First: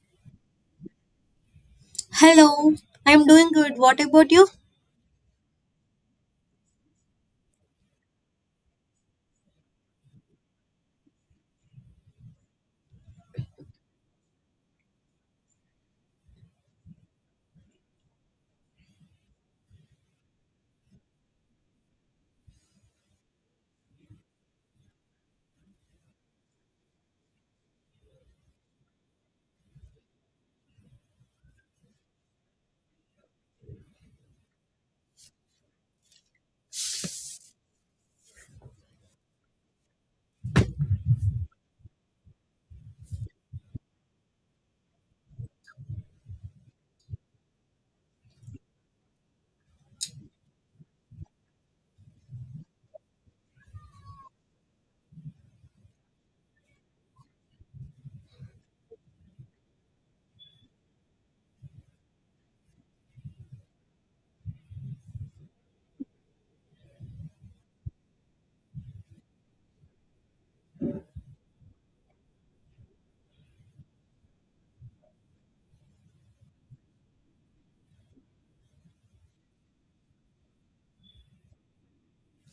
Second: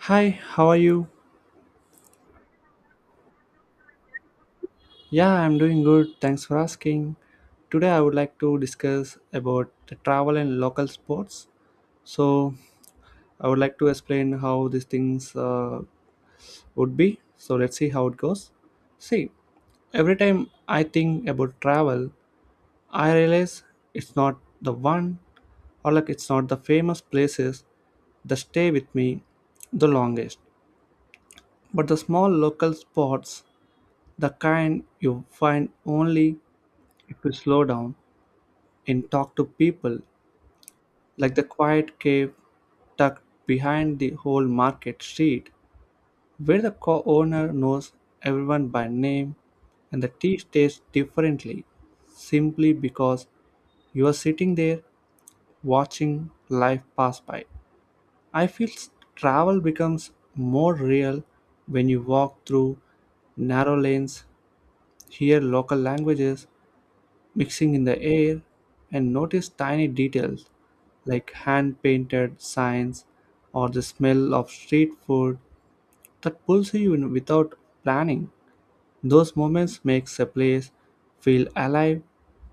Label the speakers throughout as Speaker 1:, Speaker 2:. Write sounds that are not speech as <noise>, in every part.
Speaker 1: Hi, how are you?
Speaker 2: Hello, I'm doing good. What about you?
Speaker 1: Yeah, I'm doing good. Thanks for asking. Today I would like to discuss about the travel and local sports. So I would like to explain how these things would be. So let's see how it goes. See, every time I think about travel, I realize it's not the one or like it's not the famous places that stay with me the longest, but the small local spots, the kind you find only if we slow down and talk to people, like the quiet cave tucked behind the whole market street, where the co owner knows everyone by name and the tea tastes differently simply because you are sitting there watching life pass by. I feel s- Travel becomes more real when you walk through narrow lanes, hear local languages, mixing in the air, and notice tiny details like hand painted signs or the smell of street food that pulls you in without planning. Those moments makes a place feel alive,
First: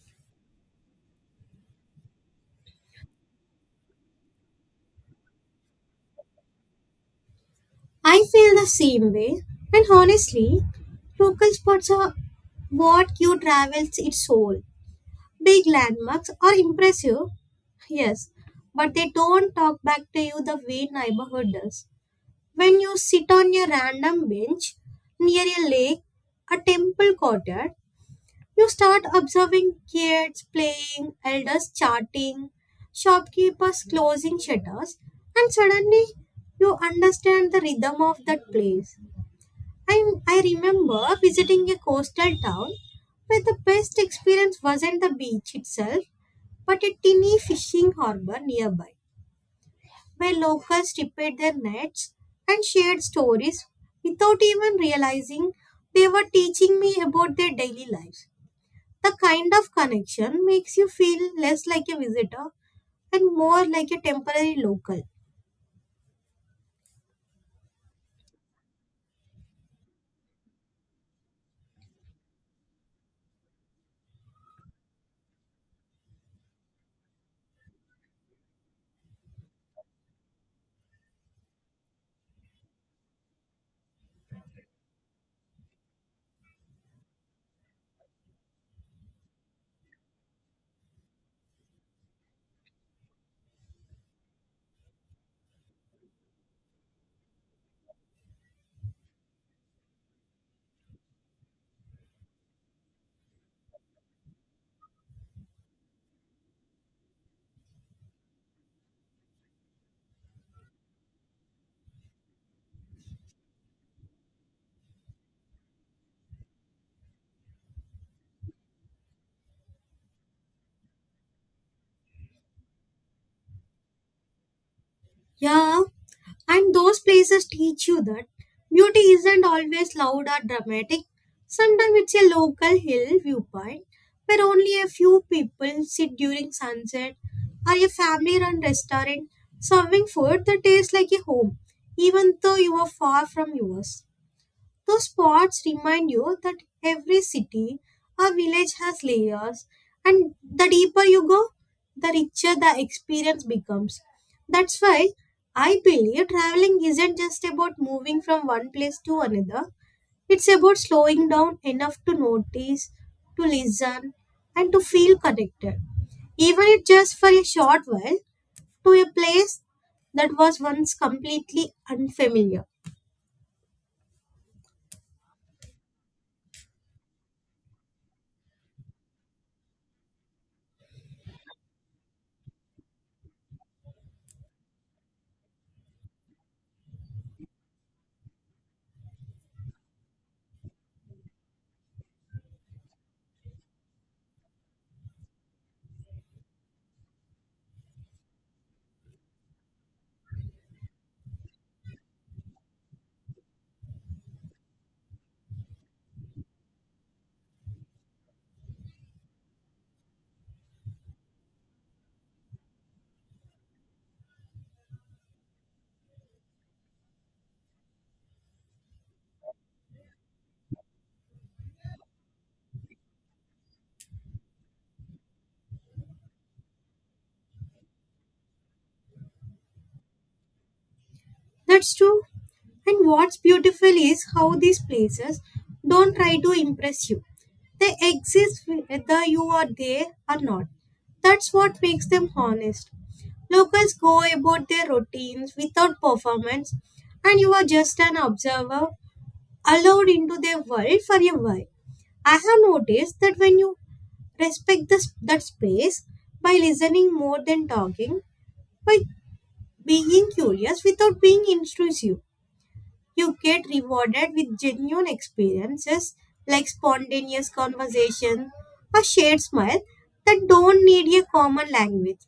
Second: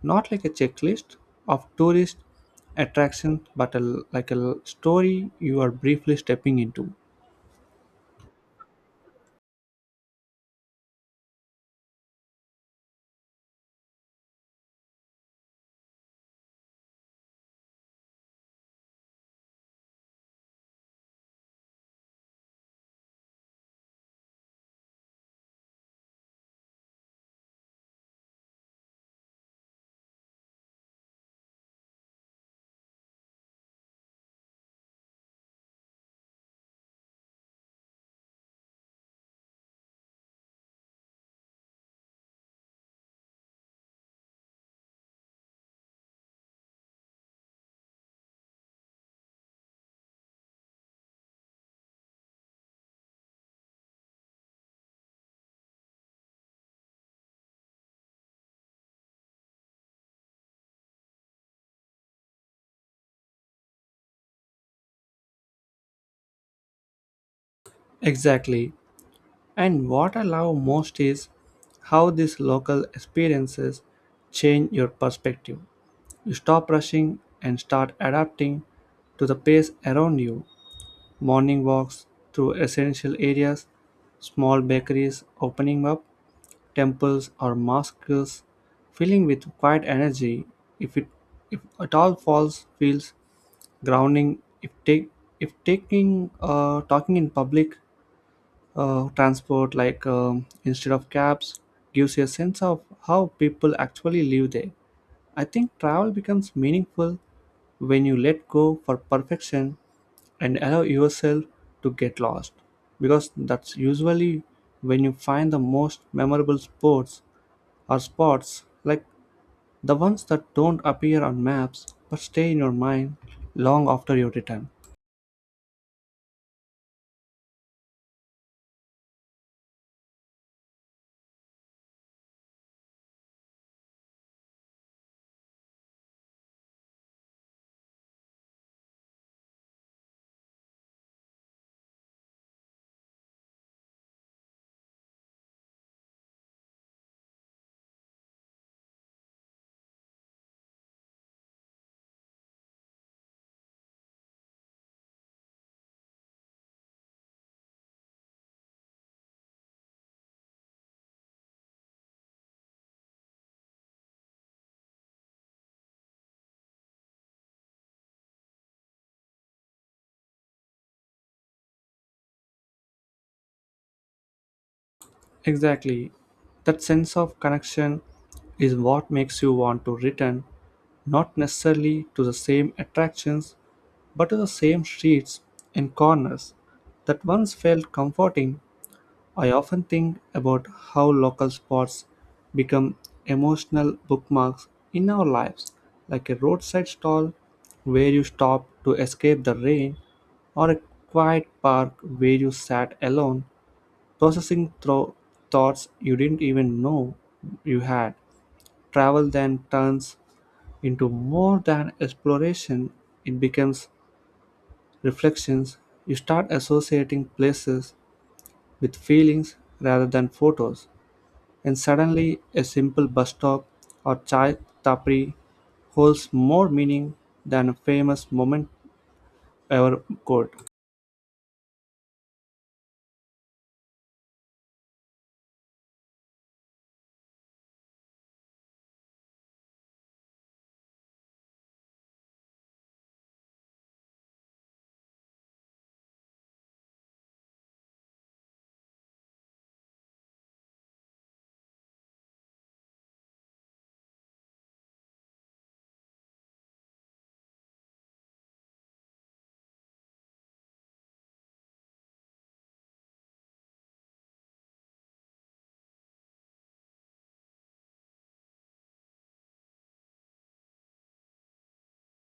Speaker 1: not like a checklist of tourist attractions, but like a story you are briefly stepping into.
Speaker 2: I feel the same way. And honestly, local spots are what you travels its soul. Big landmarks are impressive, yes, but they don't talk back to you the way neighborhood does. When you sit on a random bench near a lake, a temple courtyard, you start observing kids playing, elders chatting, shopkeepers closing shutters, and suddenly you understand the rhythm of that place. I remember visiting a coastal town where the best experience wasn't the beach itself, but a tiny fishing harbor nearby, where locals tipped their nets and shared stories without even realizing they were teaching me about their daily lives. The kind of connection makes you feel less like a visitor and more like a temporary local.
Speaker 1: Exactly. And what I love most is how these local experiences change your perspective. You stop rushing and start adapting to the pace around you. Morning walks through essential areas, small bakeries opening up, temples or mosques filling with quiet energy if it if at all falls feels grounding if taking talking in public transport like instead of cabs gives you a sense of how people actually live there. I think travel becomes meaningful when you let go for perfection and allow yourself to get lost because that's usually when you find the most memorable sports or spots, like the ones that don't appear on maps but stay in your mind long after your return.
Speaker 2: Yeah, and those places teach you that beauty isn't always loud or dramatic. Sometimes it's a local hill viewpoint where only a few people sit during sunset or a family run restaurant serving food that tastes like a home, even though you are far from yours. Those spots remind you that every city or village has layers, and the deeper you go, the richer the experience becomes. That's why I believe traveling isn't just about moving from one place to another, it's about slowing down enough to notice, to listen, and to feel connected, even if just for a short while, to a place that was once completely unfamiliar.
Speaker 1: Exactly, that sense of connection is what makes you want to return, not necessarily to the same attractions but to the same streets and corners that once felt comforting. I often think about how local spots become emotional bookmarks in our lives, like a roadside stall where you stop to escape the rain, or a quiet park where you sat alone, processing through thoughts you didn't even know you had. Travel then turns into more than exploration, it becomes reflections. You start associating places with feelings rather than photos, and suddenly a simple bus stop or chai tapri holds more meaning than a famous moment ever could.
Speaker 2: That's true. And what's beautiful is how these places don't try to impress you. They exist whether you are there or not. That's what makes them honest. Locals go about their routines without performance, and you are just an observer allowed into their world for a while. I have noticed that when you respect this, that space by listening more than talking, by being curious without being intrusive, you get rewarded with genuine experiences like spontaneous conversation, a shared smile that don't need a common language.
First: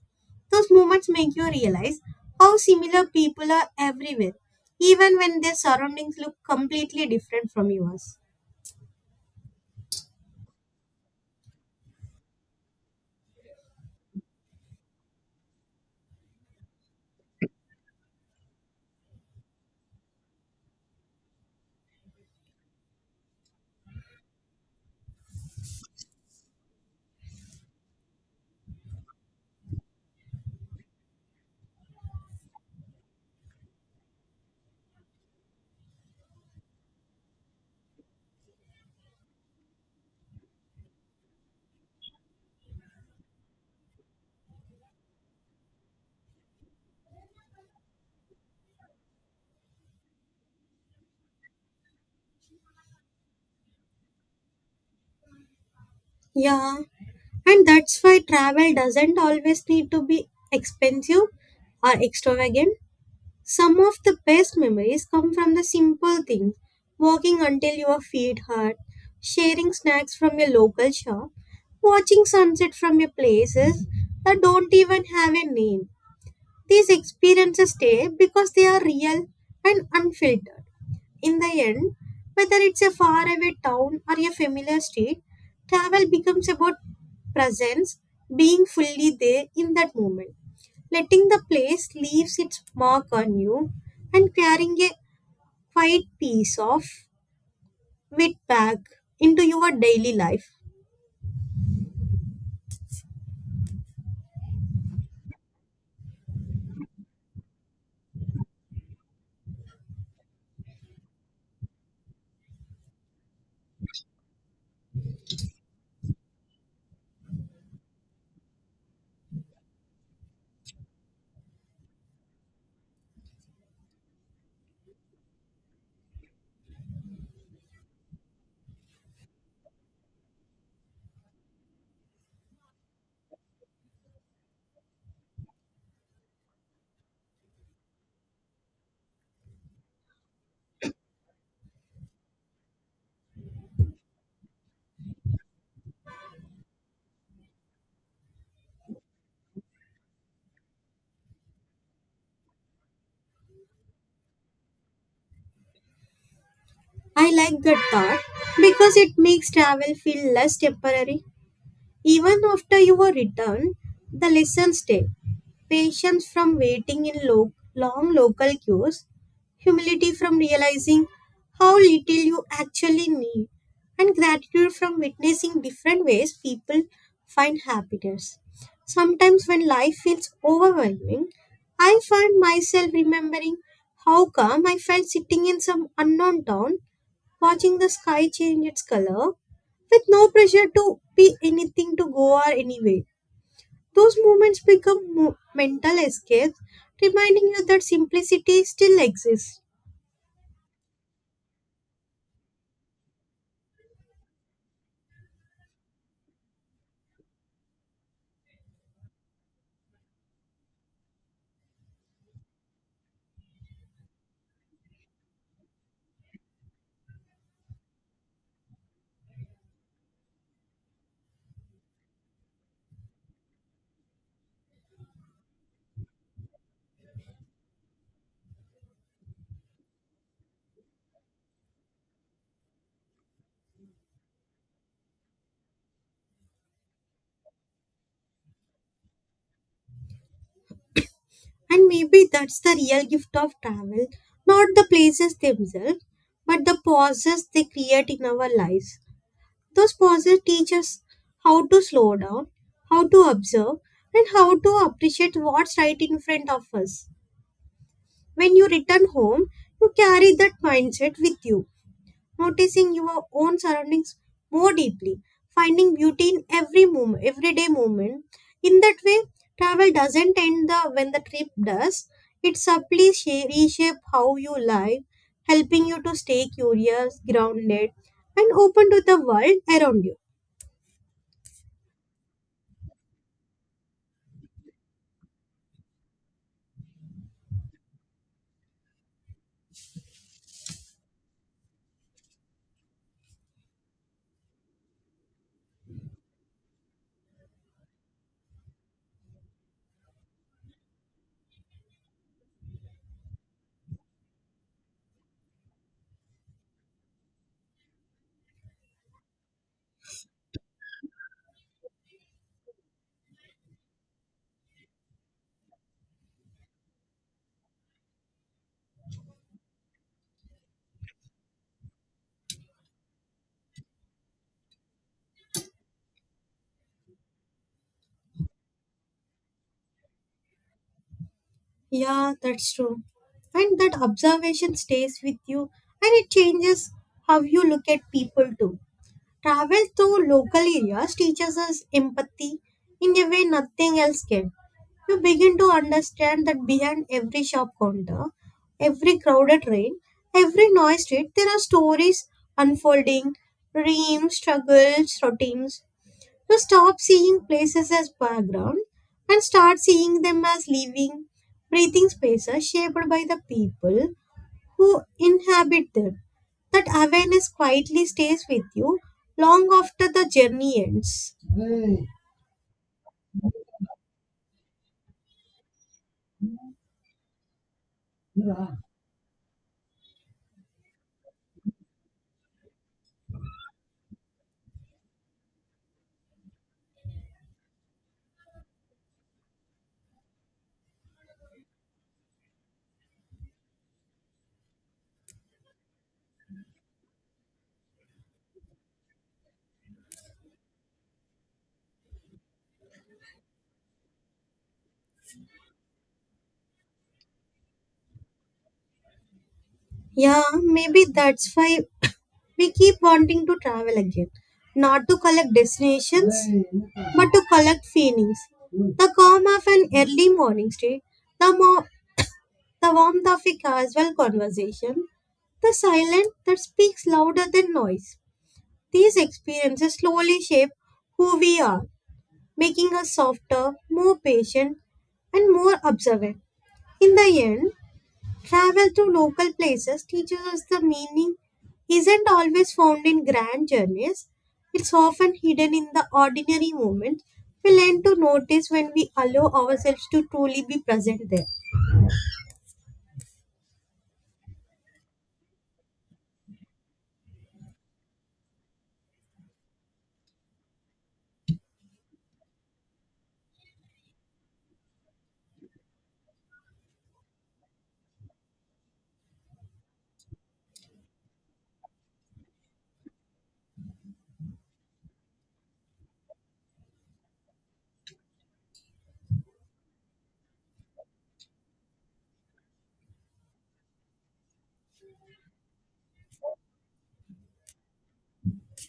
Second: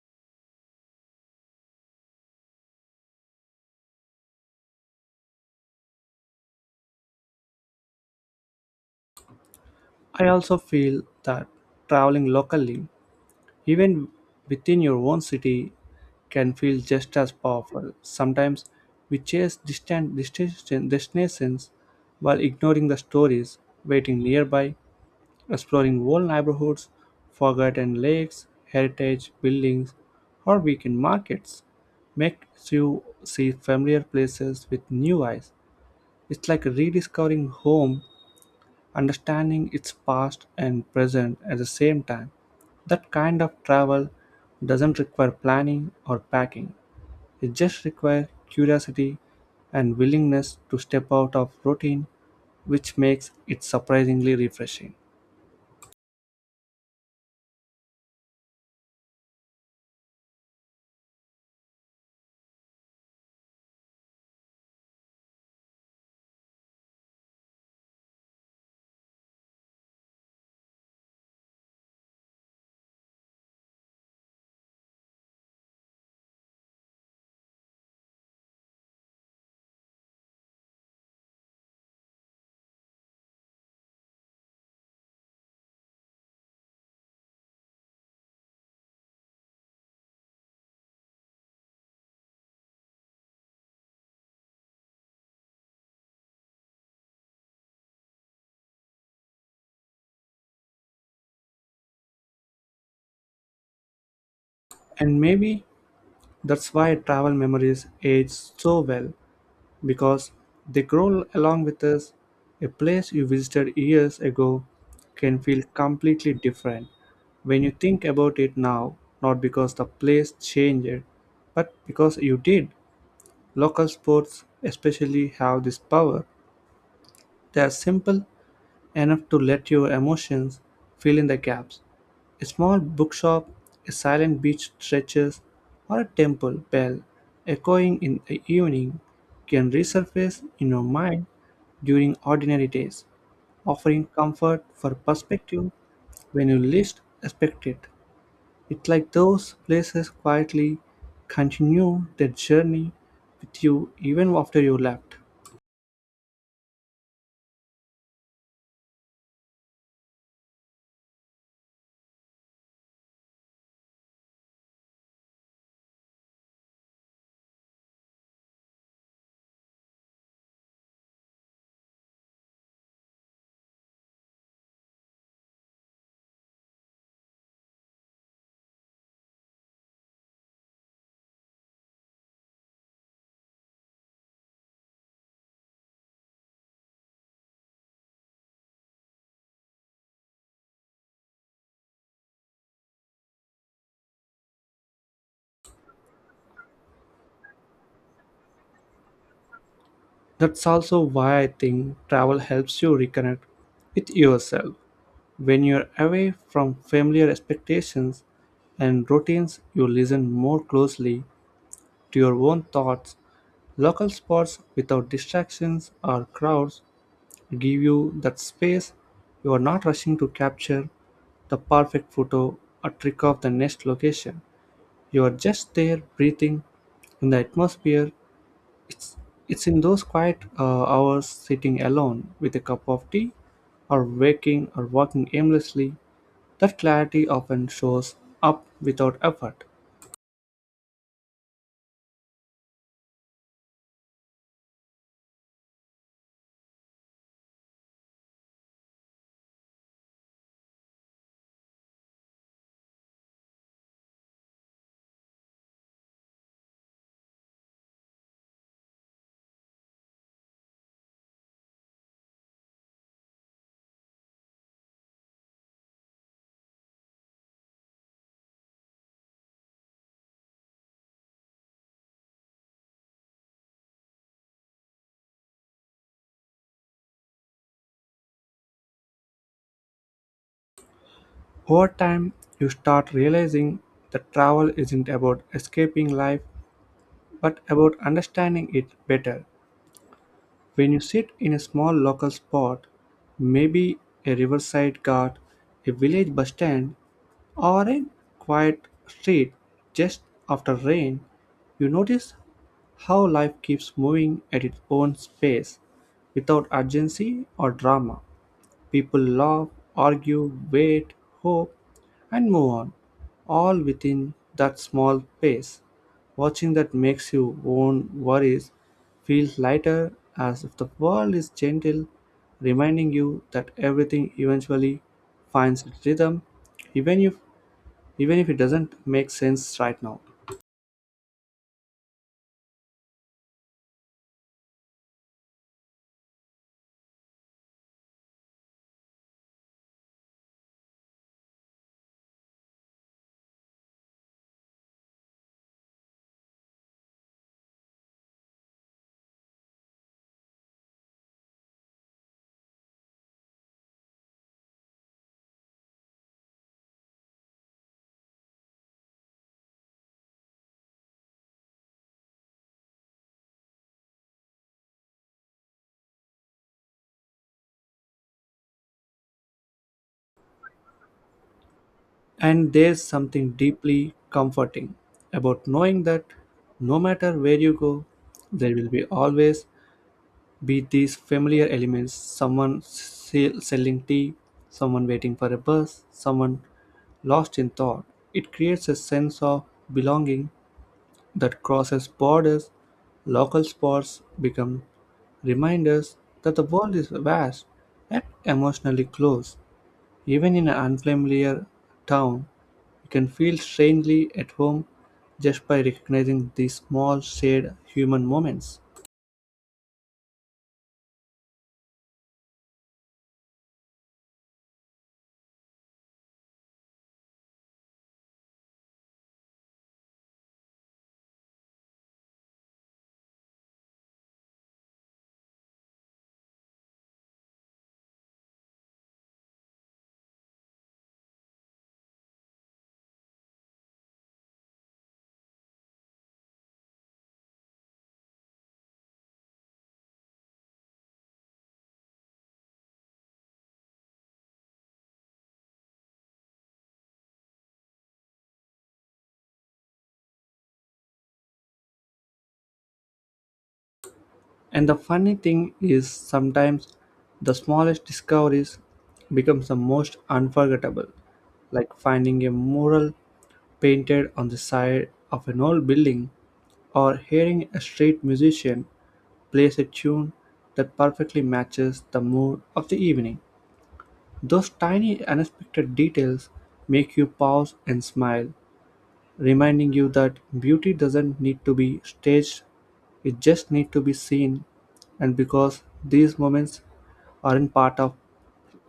Speaker 2: Those moments make you realize how similar people are everywhere, even when their surroundings look completely different from yours.
Speaker 1: I also feel that traveling locally, even within your own city, can feel just as powerful. Sometimes we chase destinations while ignoring the stories waiting nearby, exploring old neighborhoods, forgotten lakes, heritage buildings, or weekend markets makes you see familiar places with new eyes. It's like rediscovering home, understanding its past and present at the same time. That kind of travel doesn't require planning or packing. It just requires curiosity and willingness to step out of routine, which makes it surprisingly refreshing.
Speaker 2: Yeah, and that's why travel doesn't always need to be expensive or extravagant. Some of the best memories come from the simple things walking until your feet hurt, sharing snacks from your local shop, watching sunset from your places that don't even have a name. These experiences stay because they are real and unfiltered. In the end, whether it's a faraway town or a familiar street, travel becomes about presence, being fully there in that moment. Letting the place leaves its mark on you and carrying a quiet piece of it back into your daily life.
Speaker 1: And maybe that's why travel memories age so well, because they grow along with us. A place you visited years ago can feel completely different when you think about it now, not because the place changed, but because you did. Local sports, especially, have this power. They are simple enough to let your emotions fill in the gaps. A small bookshop, a silent beach stretches, or a temple bell echoing in the evening can resurface in your mind during ordinary days, offering comfort for perspective when you least expect it. It's like those places quietly continue their journey with you even after you left.
Speaker 2: I like that thought because it makes travel feel less temporary. Even after you were returned, the lesson stay: patience from waiting in long local queues, humility from realizing how little you actually need, and gratitude from witnessing different ways people find happiness. Sometimes, when life feels overwhelming, I find myself remembering how calm I felt sitting in some unknown town, watching the sky change its color with no pressure to be anything to go or anyway. Those moments become mental escapes, reminding you that simplicity still exists.
Speaker 1: That's also why I think travel helps you reconnect with yourself. When you're away from familiar expectations and routines, you listen more closely to your own thoughts. Local spots without distractions or crowds give you that space. You are not rushing to capture the perfect photo or trick off the next location. You are just there breathing in the atmosphere. It's, it's in those quiet hours sitting alone with a cup of tea or waking or walking aimlessly that clarity often shows up without effort.
Speaker 2: And maybe that's the real gift of travel, not the places themselves, but the pauses they create in our lives. Those pauses teach us how to slow down, how to observe, and how to appreciate what's right in front of us. When you return home, you carry that mindset with you noticing your own surroundings more deeply, finding beauty in every moment, everyday moment. In that way, travel doesn't end the when the trip does. It subtly reshape how you live, helping you to stay curious, grounded, and open to the world around you.
Speaker 1: Over time, you start realizing that travel isn't about escaping life, but about understanding it better. When you sit in a small local spot, maybe a riverside cart, a village bus stand, or a quiet street just after rain, you notice how life keeps moving at its own pace without urgency or drama. People laugh, argue, wait, hope, and move on, all within that small space. Watching that makes your own worries feel lighter, as if the world is gentle, reminding you that everything eventually finds its rhythm, even if even if it doesn't make sense right now.
Speaker 2: Yeah, that's true. And that observation stays with you and it changes how you look at people too. Travel through local areas teaches us empathy in a way nothing else can. You begin to understand that behind every shop counter, every crowded train, every noisy street, there are stories unfolding, dreams, struggles, routines. You stop seeing places as background and start seeing them as living, breathing spaces shaped by the people who inhabit them. That awareness quietly stays with you long after the journey ends.
Speaker 1: And there's something deeply comforting about knowing that no matter where you go, there will be always be these familiar elements, selling tea, someone waiting for a bus, someone lost in thought. It creates a sense of belonging that crosses borders. Local spots become reminders that the world is vast and emotionally close. Even in an unfamiliar town, you can feel strangely at home just by recognizing these small shared human moments.
Speaker 2: Yeah, maybe that's why <coughs> we keep wanting to travel again. Not to collect destinations, but to collect feelings. The calm of an early morning street, the, mo- the warmth of a casual conversation, the silence that speaks louder than noise. These experiences slowly shape who we are, making us softer, more patient, and more observant. In the end, travel to local places teaches us the meaning isn't always found in grand journeys. It's often hidden in the ordinary moments we learn to notice when we allow ourselves to truly be present there.
Speaker 1: And the funny thing is sometimes the smallest discoveries becomes the most unforgettable, like finding a mural painted on the side of an old building or hearing a street musician plays a tune that perfectly matches the mood of the evening. Those tiny unexpected details make you pause and smile, reminding you that beauty doesn't need to be staged, it just needs to be seen. And because these moments aren't part of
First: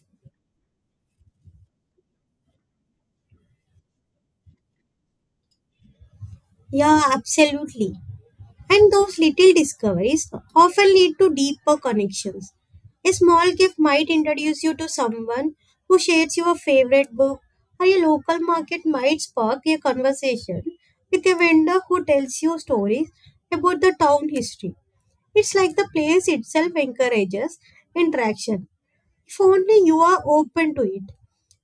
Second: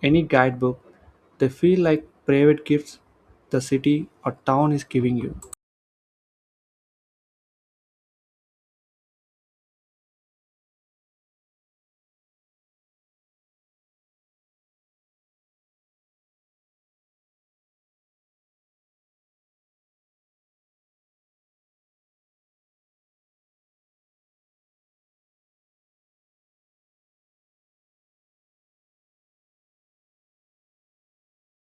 Speaker 1: any guidebook, they feel like private gifts the city or town is giving you.
Speaker 2: Yeah, absolutely. And those little discoveries often lead to deeper connections. A small gift might introduce you to someone who shares your favorite book, or a local market might spark a conversation with a vendor who tells you stories about the town history. It's like the place itself encourages interaction if only you are open to it.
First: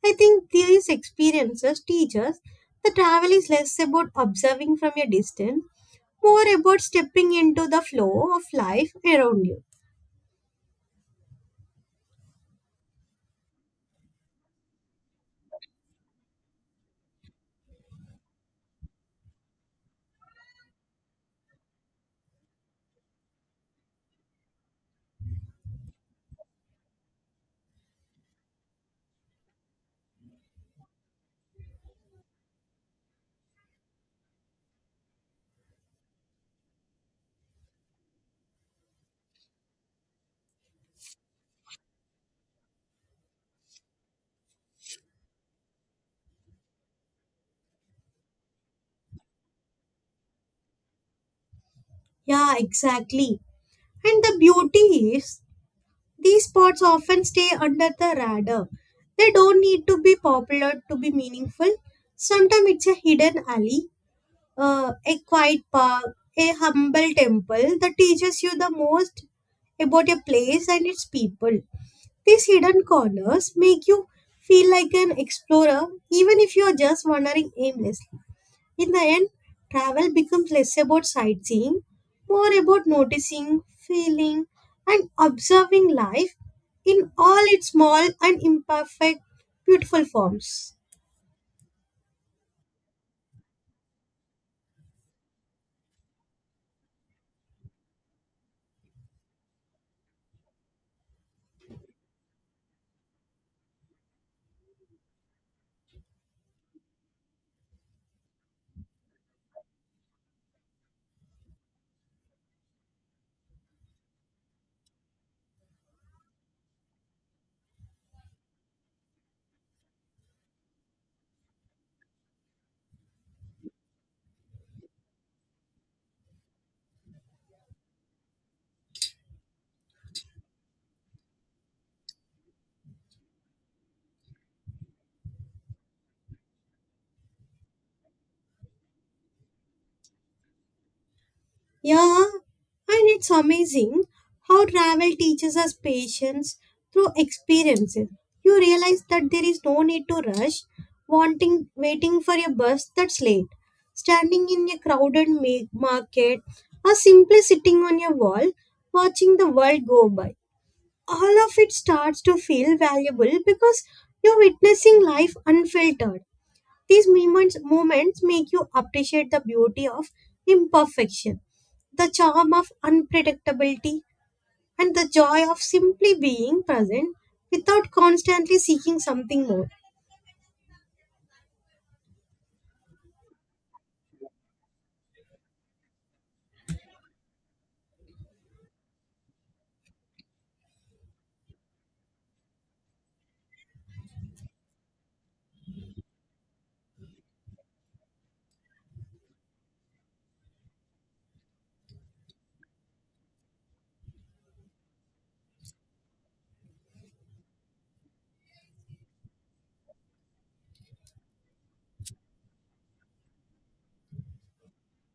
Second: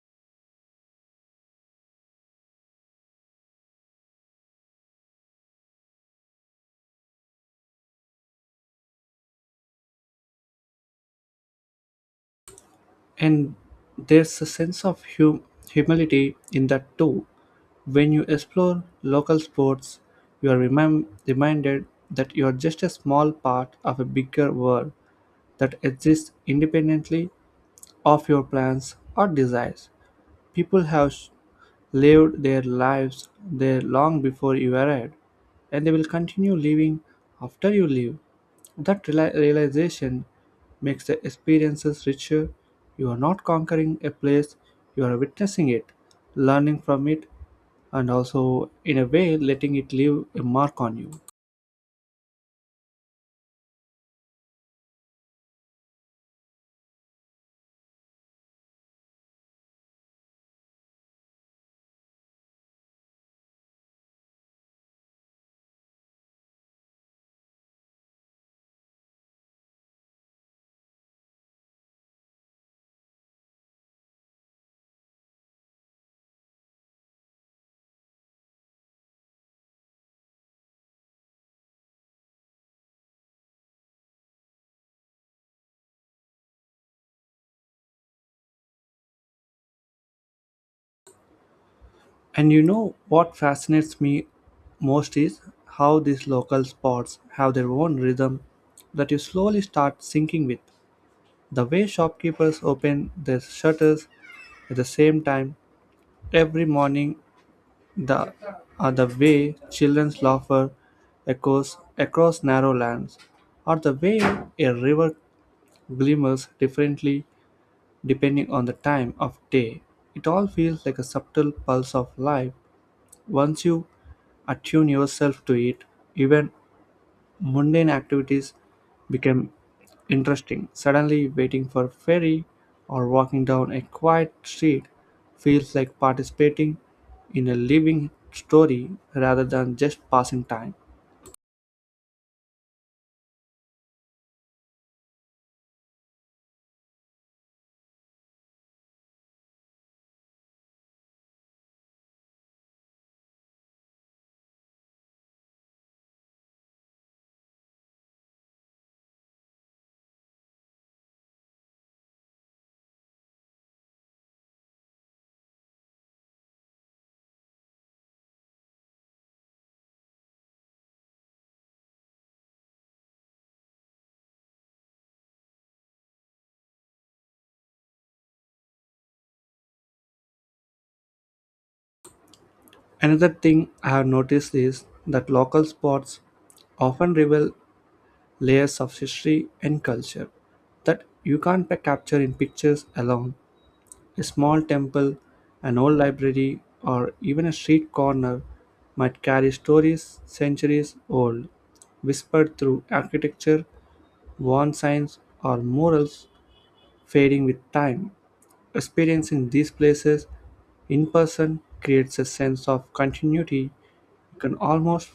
Speaker 2: I think these experiences teach us that travel is less about observing from a distance, more about stepping into the flow of life around you.
Speaker 1: And there's a sense of humility in that too. When you explore local sports, you are reminded that you are just a small part of a bigger world that exists independently of your plans or desires. People have lived their lives there long before you arrived, and they will continue living after you leave. That realization makes the experiences richer. You are not conquering a place, you are witnessing it, learning from it, and also, in a way, letting it leave a mark on you.
Speaker 2: Yeah, exactly. And the beauty is, these spots often stay under the radar. They don't need to be popular to be meaningful. Sometimes it's a hidden alley, a quiet park, a humble temple that teaches you the most about a place and its people. These hidden corners make you feel like an explorer even if you are just wandering aimlessly. In the end, travel becomes less about sightseeing, more about noticing, feeling, and observing life in all its small and imperfect, beautiful forms.
Speaker 1: And you know what fascinates me most is how these local spots have their own rhythm that you slowly start syncing with. The way shopkeepers open their shutters at the same time every morning, the, or the way children's laughter echoes across narrow lands, or the way a river glimmers differently depending on the time of day. It all feels like a subtle pulse of life once you attune yourself to it. Even mundane activities became interesting. Suddenly, waiting for a ferry or walking down a quiet street feels like participating in a living story rather than just passing time.
Speaker 2: Yeah, and it's amazing how travel teaches us patience through experiences. You realize that there is no need to rush, wanting waiting for a bus that's late, standing in a crowded market, or simply sitting on a wall watching the world go by. All of it starts to feel valuable because you're witnessing life unfiltered. These moments make you appreciate the beauty of imperfection, the charm of unpredictability, and the joy of simply being present without constantly seeking something more.
Speaker 1: Another thing I have noticed is that local spots often reveal layers of history and culture that you can't capture in pictures alone. A small temple, an old library, or even a street corner might carry stories centuries old, whispered through architecture, worn signs, or murals fading with time. Experiencing these places in person creates a sense of continuity. You can almost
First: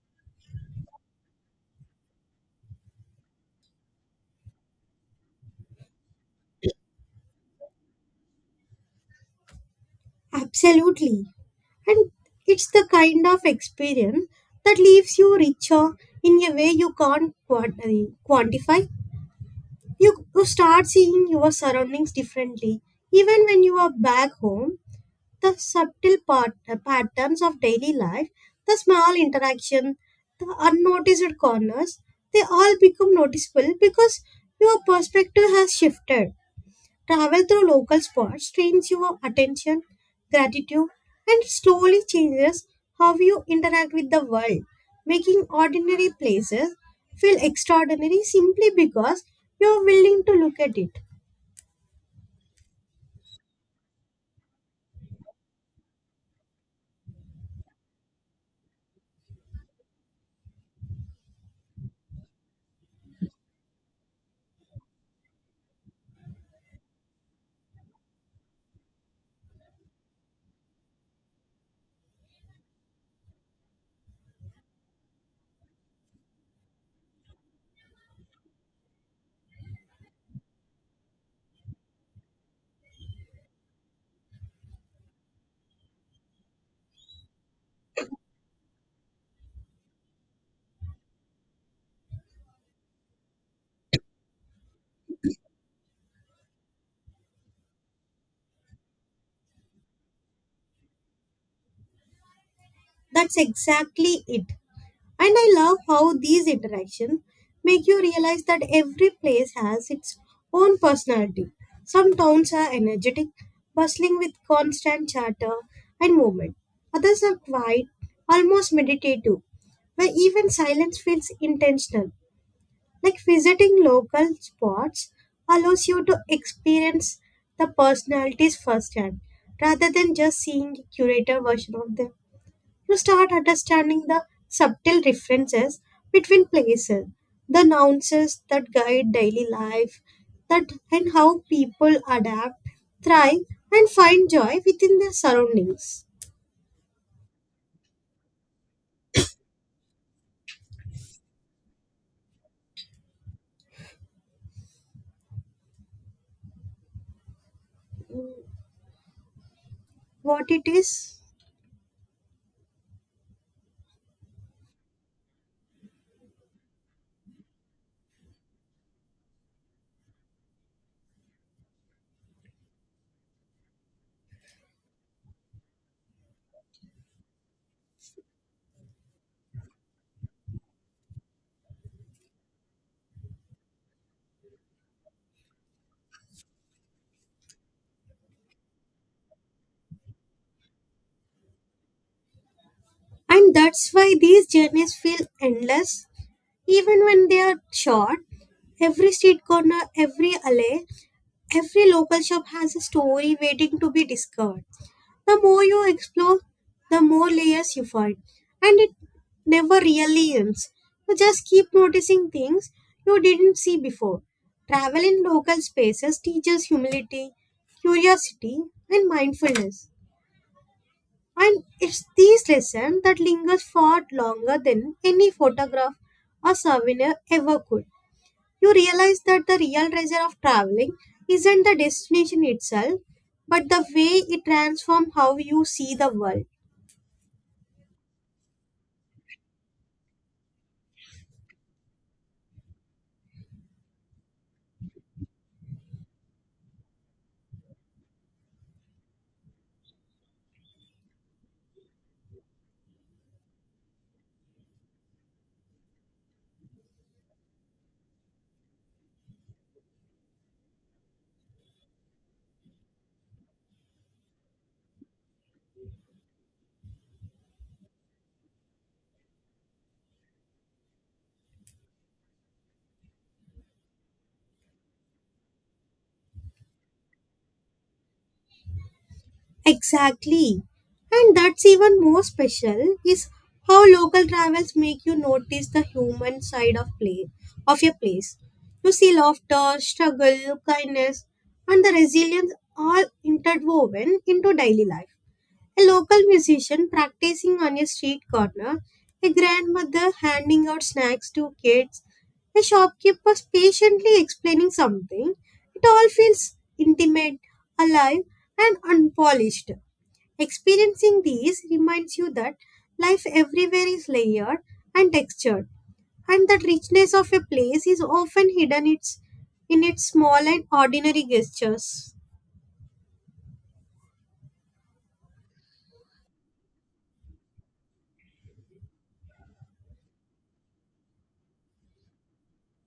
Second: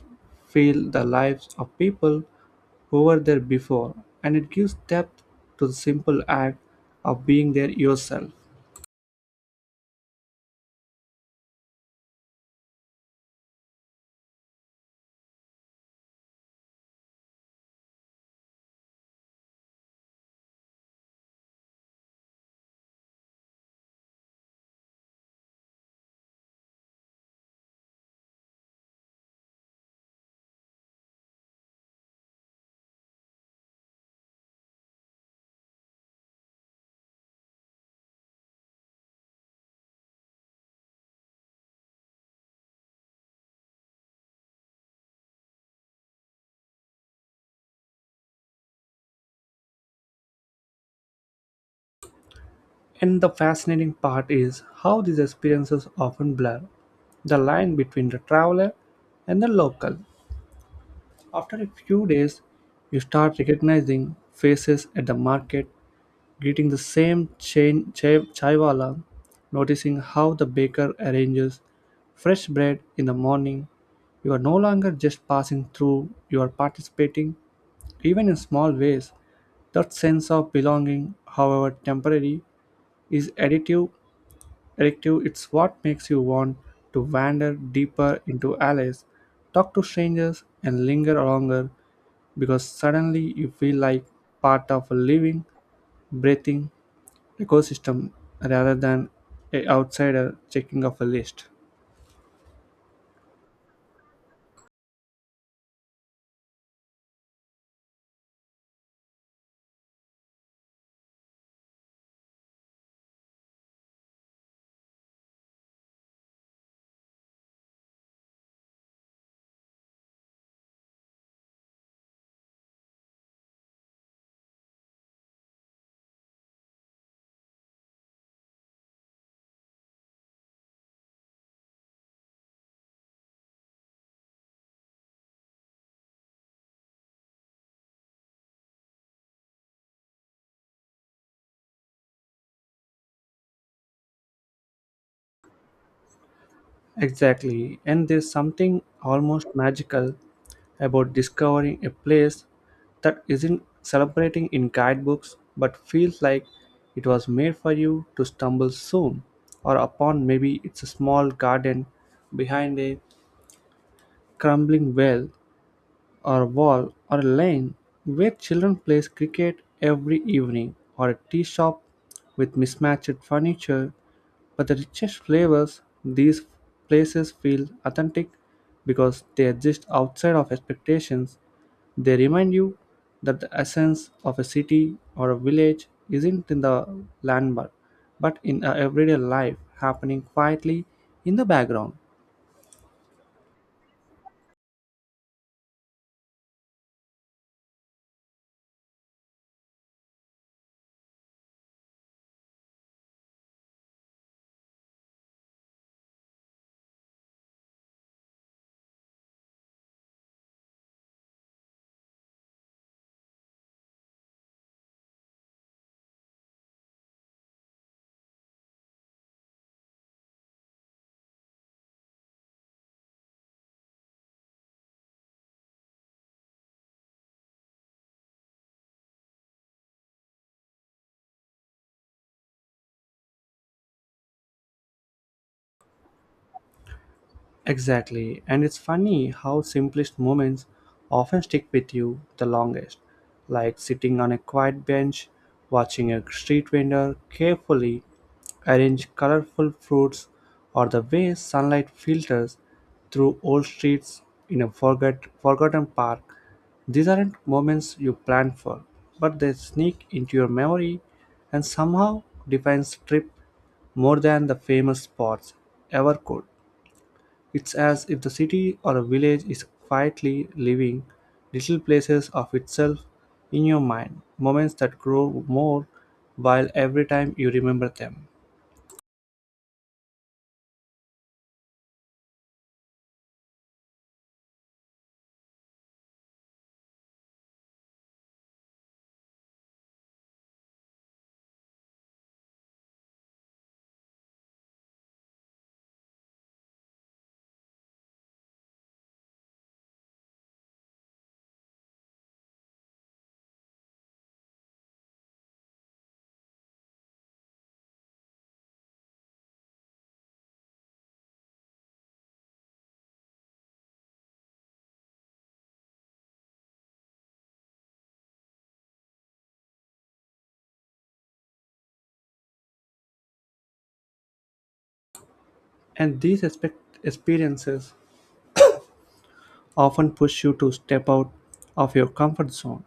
Speaker 1: feel the lives of people who were there before, and it gives depth to the simple act of being there yourself.
Speaker 2: Absolutely. And it's the kind of experience that leaves you richer in a way you can't quantify. You start seeing your surroundings differently. Even when you are back home, the patterns of daily life, the small interaction, the unnoticed corners, they all become noticeable because your perspective has shifted. Travel through local spots trains your attention, gratitude, and slowly changes how you interact with the world, making ordinary places feel extraordinary simply because you're willing to look at it.
Speaker 1: And the fascinating part is how these experiences often blur the line between the traveler and the local. After a few days, you start recognizing faces at the market, greeting the same chaiwala, noticing how the baker arranges fresh bread in the morning. You are no longer just passing through, you are participating, even in small ways. That sense of belonging, however temporary, is additive addictive. It's what makes you want to wander deeper into alleys, talk to strangers, and linger longer because suddenly you feel like part of a living, breathing ecosystem rather than a outsider checking off a list.
Speaker 2: That's exactly it. And I love how these interactions make you realize that every place has its own personality. Some towns are energetic, bustling with constant chatter and movement. Others are quiet, almost meditative, where even silence feels intentional. Like visiting local spots allows you to experience the personalities firsthand rather than just seeing a curated version of them you start understanding the subtle differences between places, the nuances that guide daily life, that and how people adapt, thrive, and find joy within their surroundings.
Speaker 1: Exactly, and there's something almost magical about discovering a place that isn't celebrating in guidebooks but feels like it was made for you to stumble soon or upon.
Speaker 2: What
Speaker 1: Maybe
Speaker 2: it
Speaker 1: it's a
Speaker 2: is?
Speaker 1: small garden behind a crumbling well or wall, or a lane where children play cricket every evening, or a tea shop with mismatched furniture but the richest flavors. These places feel authentic because they exist outside of expectations. They remind you that the essence of a city or a village isn't in the landmark, but in our everyday life happening quietly in the background.
Speaker 2: And that's why these journeys feel endless, even when they are short. Every street corner, every alley, every local shop has a story waiting to be discovered. The more you explore, the more layers you find, and it never really ends. You just keep noticing things you didn't see before. Travel in local spaces teaches humility, curiosity, and mindfulness. And it's these lessons that lingers far longer than any photograph or souvenir ever could. You realize that the real treasure of traveling isn't the destination itself, but the way it transforms how you see the world.
Speaker 1: Exactly, and it's funny how simplest moments often stick with you the longest, like sitting on a quiet bench, watching a street vendor carefully arrange colorful fruits, or the way sunlight filters through old streets in a forgotten park. These aren't moments you plan for, but they sneak into your memory and somehow define trip more than the famous spots ever could. It's as if the city or a village is quietly living little places of itself in your mind, moments that grow more while every time you remember them.
Speaker 2: Exactly. And that's even more special is how local travels make you notice the human side of play of your place. You see laughter, struggle, kindness, and the resilience all interwoven into daily life. A local musician practicing on a street corner, a grandmother handing out snacks to kids, a shopkeeper patiently explaining something, it all feels intimate, alive, and unpolished. Experiencing these reminds you that life everywhere is layered and textured, and that richness of a place is often hidden its, in its small and ordinary gestures.
Speaker 1: And these experiences often push you to step out of your comfort zone,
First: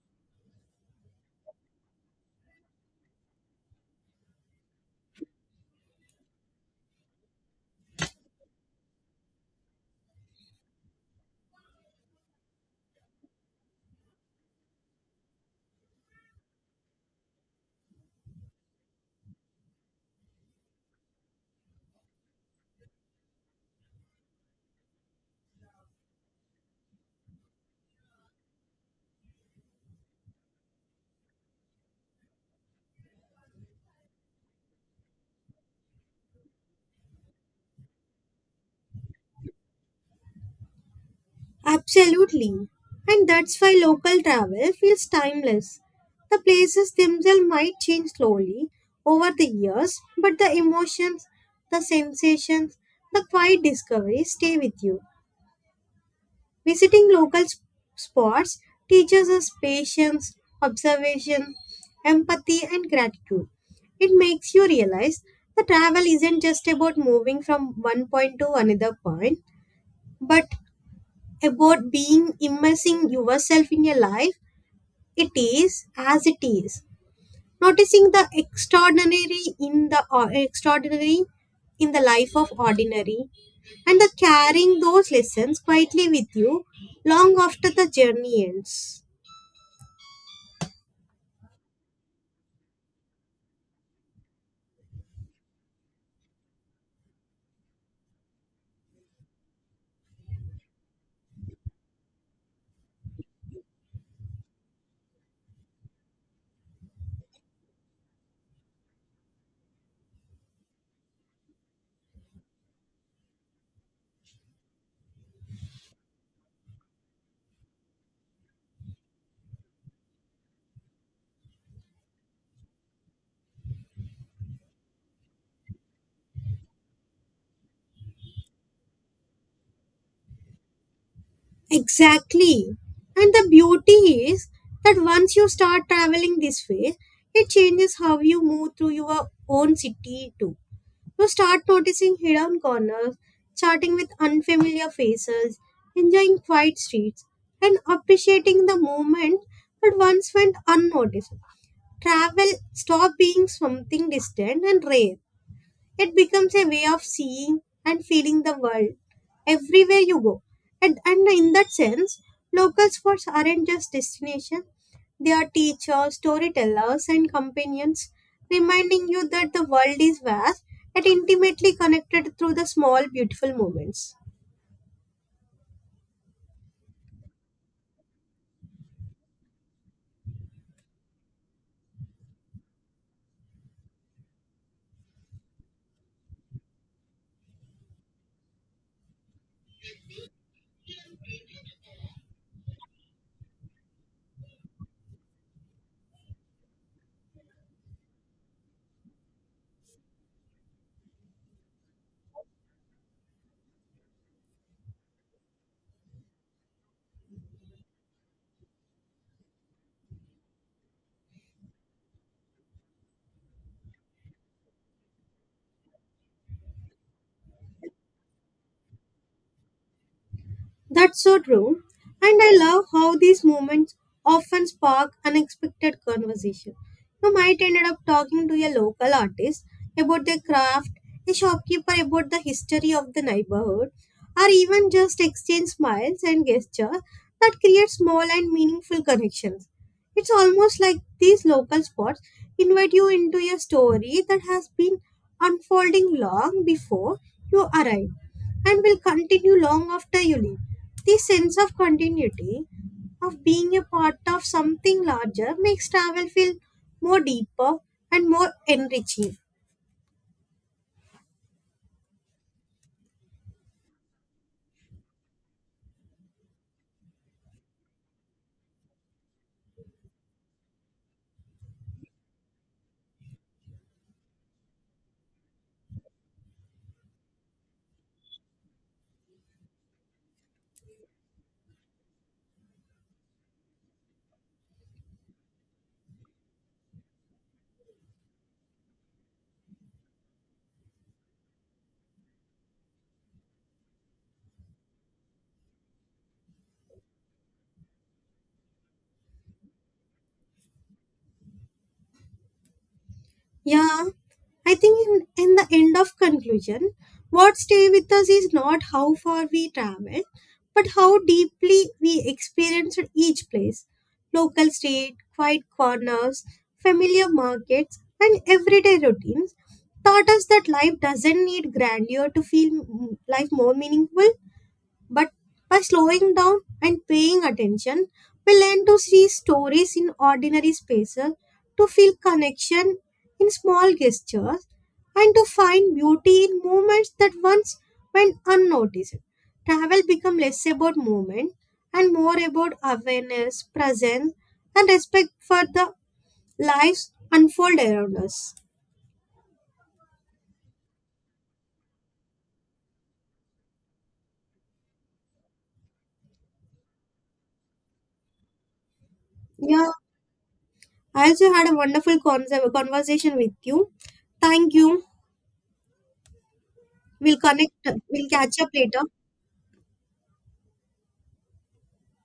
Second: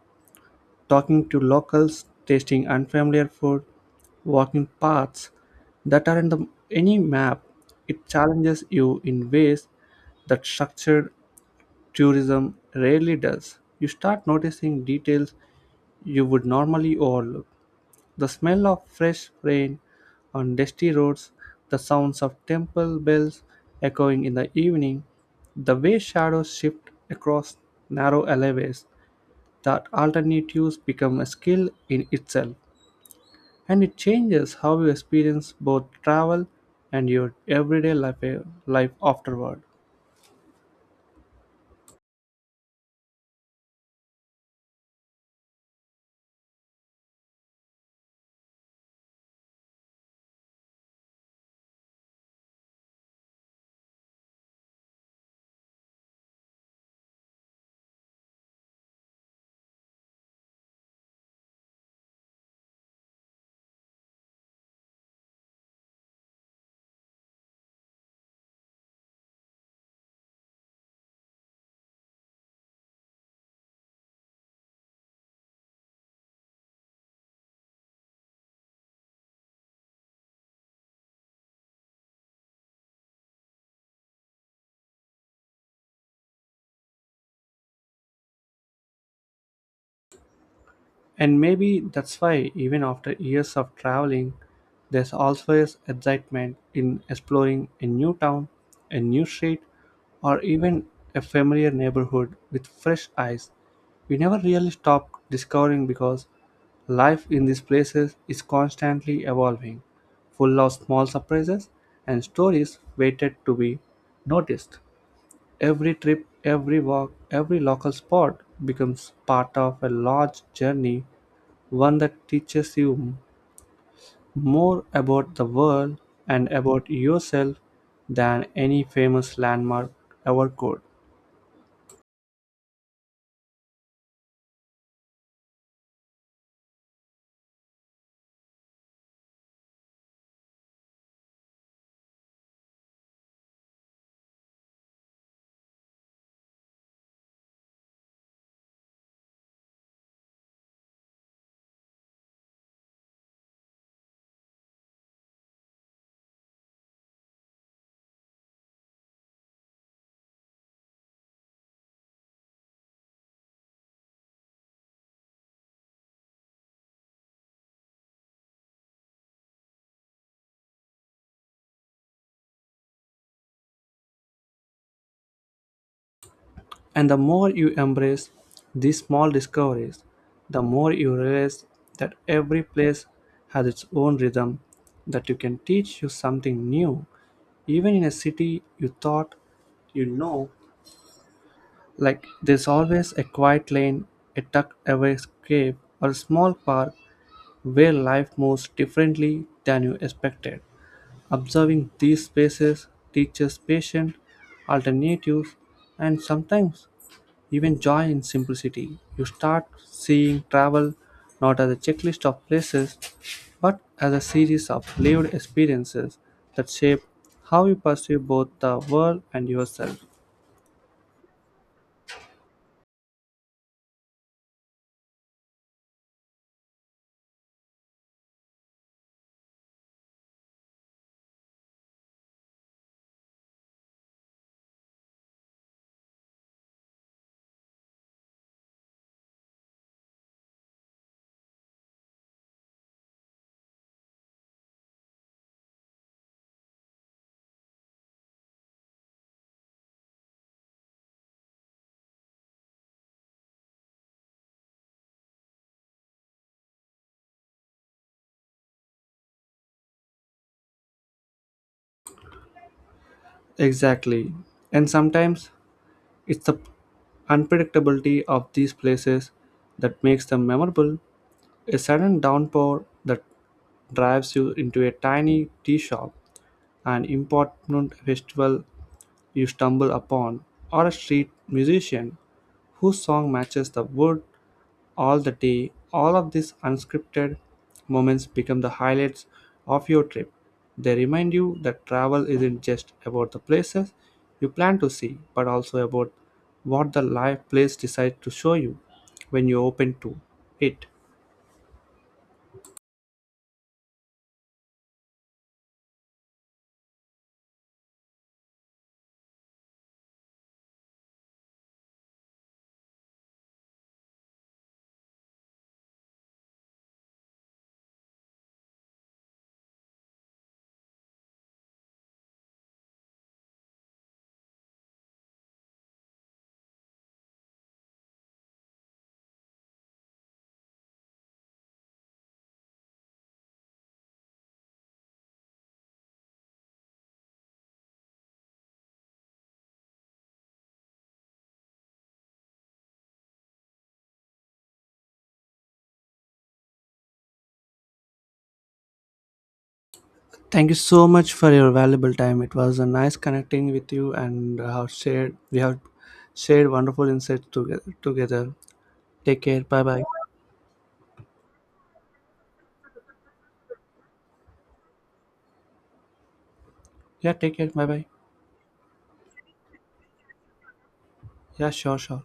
Speaker 1: talking to locals, tasting unfamiliar food, walking paths that are in the any map. It challenges you in ways that structured tourism rarely does. You start noticing details you would normally overlook. The smell of fresh rain on dusty roads, the sounds of temple bells echoing in the evening, the way shadows shift across narrow alleyways, that alternatives become a skill in itself, and it changes how you experience both travel and your everyday life afterward.
Speaker 2: Absolutely. And that's why local travel feels timeless. The places themselves might change slowly over the years, but the emotions, the sensations, the quiet discoveries stay with you. Visiting local spots teaches us patience, observation, empathy, and gratitude. It makes you realize that travel isn't just about moving from one point to another point, but about being immersing yourself in a life it is as it is noticing the extraordinary in the or extraordinary in the life of ordinary and the carrying those lessons quietly with you long after the journey ends.
Speaker 1: And maybe that's why, even after years of traveling, there's always excitement in exploring a new town, a new street, or even a familiar neighborhood with fresh eyes. We never really stop discovering because life in these places is constantly evolving, full of small surprises and stories waited to be noticed. Every trip, every walk, every local spot becomes part of a large journey, one that teaches you more about the world and about yourself than any famous landmark ever could.
Speaker 2: Exactly, and the beauty is that once you start traveling this way it changes how you move through your own city too. You start noticing hidden corners, chatting with unfamiliar faces, enjoying quiet streets, and appreciating the moment that once went unnoticed. Travel stopped being something distant and rare, it becomes a way of seeing and feeling the world everywhere you go. And in that sense, local spots aren't just destinations, they are teachers, storytellers, and companions, reminding you that the world is vast and intimately connected through the small, beautiful moments.
Speaker 1: And the more you embrace these small discoveries, the more you realize that every place has its own rhythm that you can teach you something new even in a city you thought you know, like there's always a quiet lane, a tucked away cave, or a small park where life moves differently than you expected. Observing these spaces teaches patience, alternatives, and sometimes even joy in simplicity. You start seeing travel not as a checklist of places, but as a series of lived experiences that shape how you perceive both the world and yourself.
Speaker 2: That's so true. And I love how these moments often spark unexpected conversation. You might end up talking to a local artist about their craft, a shopkeeper about the history of the neighborhood, or even just exchange smiles and gestures that create small and meaningful connections. It's almost like these local spots invite you into a story that has been unfolding long before you arrive and will continue long after you leave. This sense of continuity, of being a part of something larger, makes travel feel more deeper and more enriching.
Speaker 1: Exactly. And sometimes it's the unpredictability of these places that makes them memorable. A sudden downpour that drives you into a tiny tea shop, an important festival you stumble upon, or a street musician whose song matches the mood all the day. All of these unscripted moments become the highlights of your trip. They remind you that travel isn't just about the places you plan to see, but also about what the life place decides to show you when you open to it.
Speaker 2: Yeah, I think in the end of conclusion, what stay with us is not how far we travel, but how deeply we experienced each place. Local street, quiet corners, familiar markets, and everyday routines taught us that life doesn't need grandeur to feel life more meaningful. But by slowing down and paying attention, we learn to see stories in ordinary spaces, to feel connection in small gestures, and to find beauty in moments that once went unnoticed. Travel becomes less about movement and more about awareness, presence, and respect for the lives unfold around us.
Speaker 1: Thank you so much for your valuable time. It was a nice connecting with you, and have shared we have shared wonderful insights together. Together, take care. Bye
Speaker 2: Yeah,
Speaker 1: bye.
Speaker 2: I also had a wonderful conversation with you. Thank you.
Speaker 1: Yeah,
Speaker 2: We'll
Speaker 1: take care.
Speaker 2: connect,
Speaker 1: Bye bye.
Speaker 2: we'll catch up later.
Speaker 1: Yeah, sure.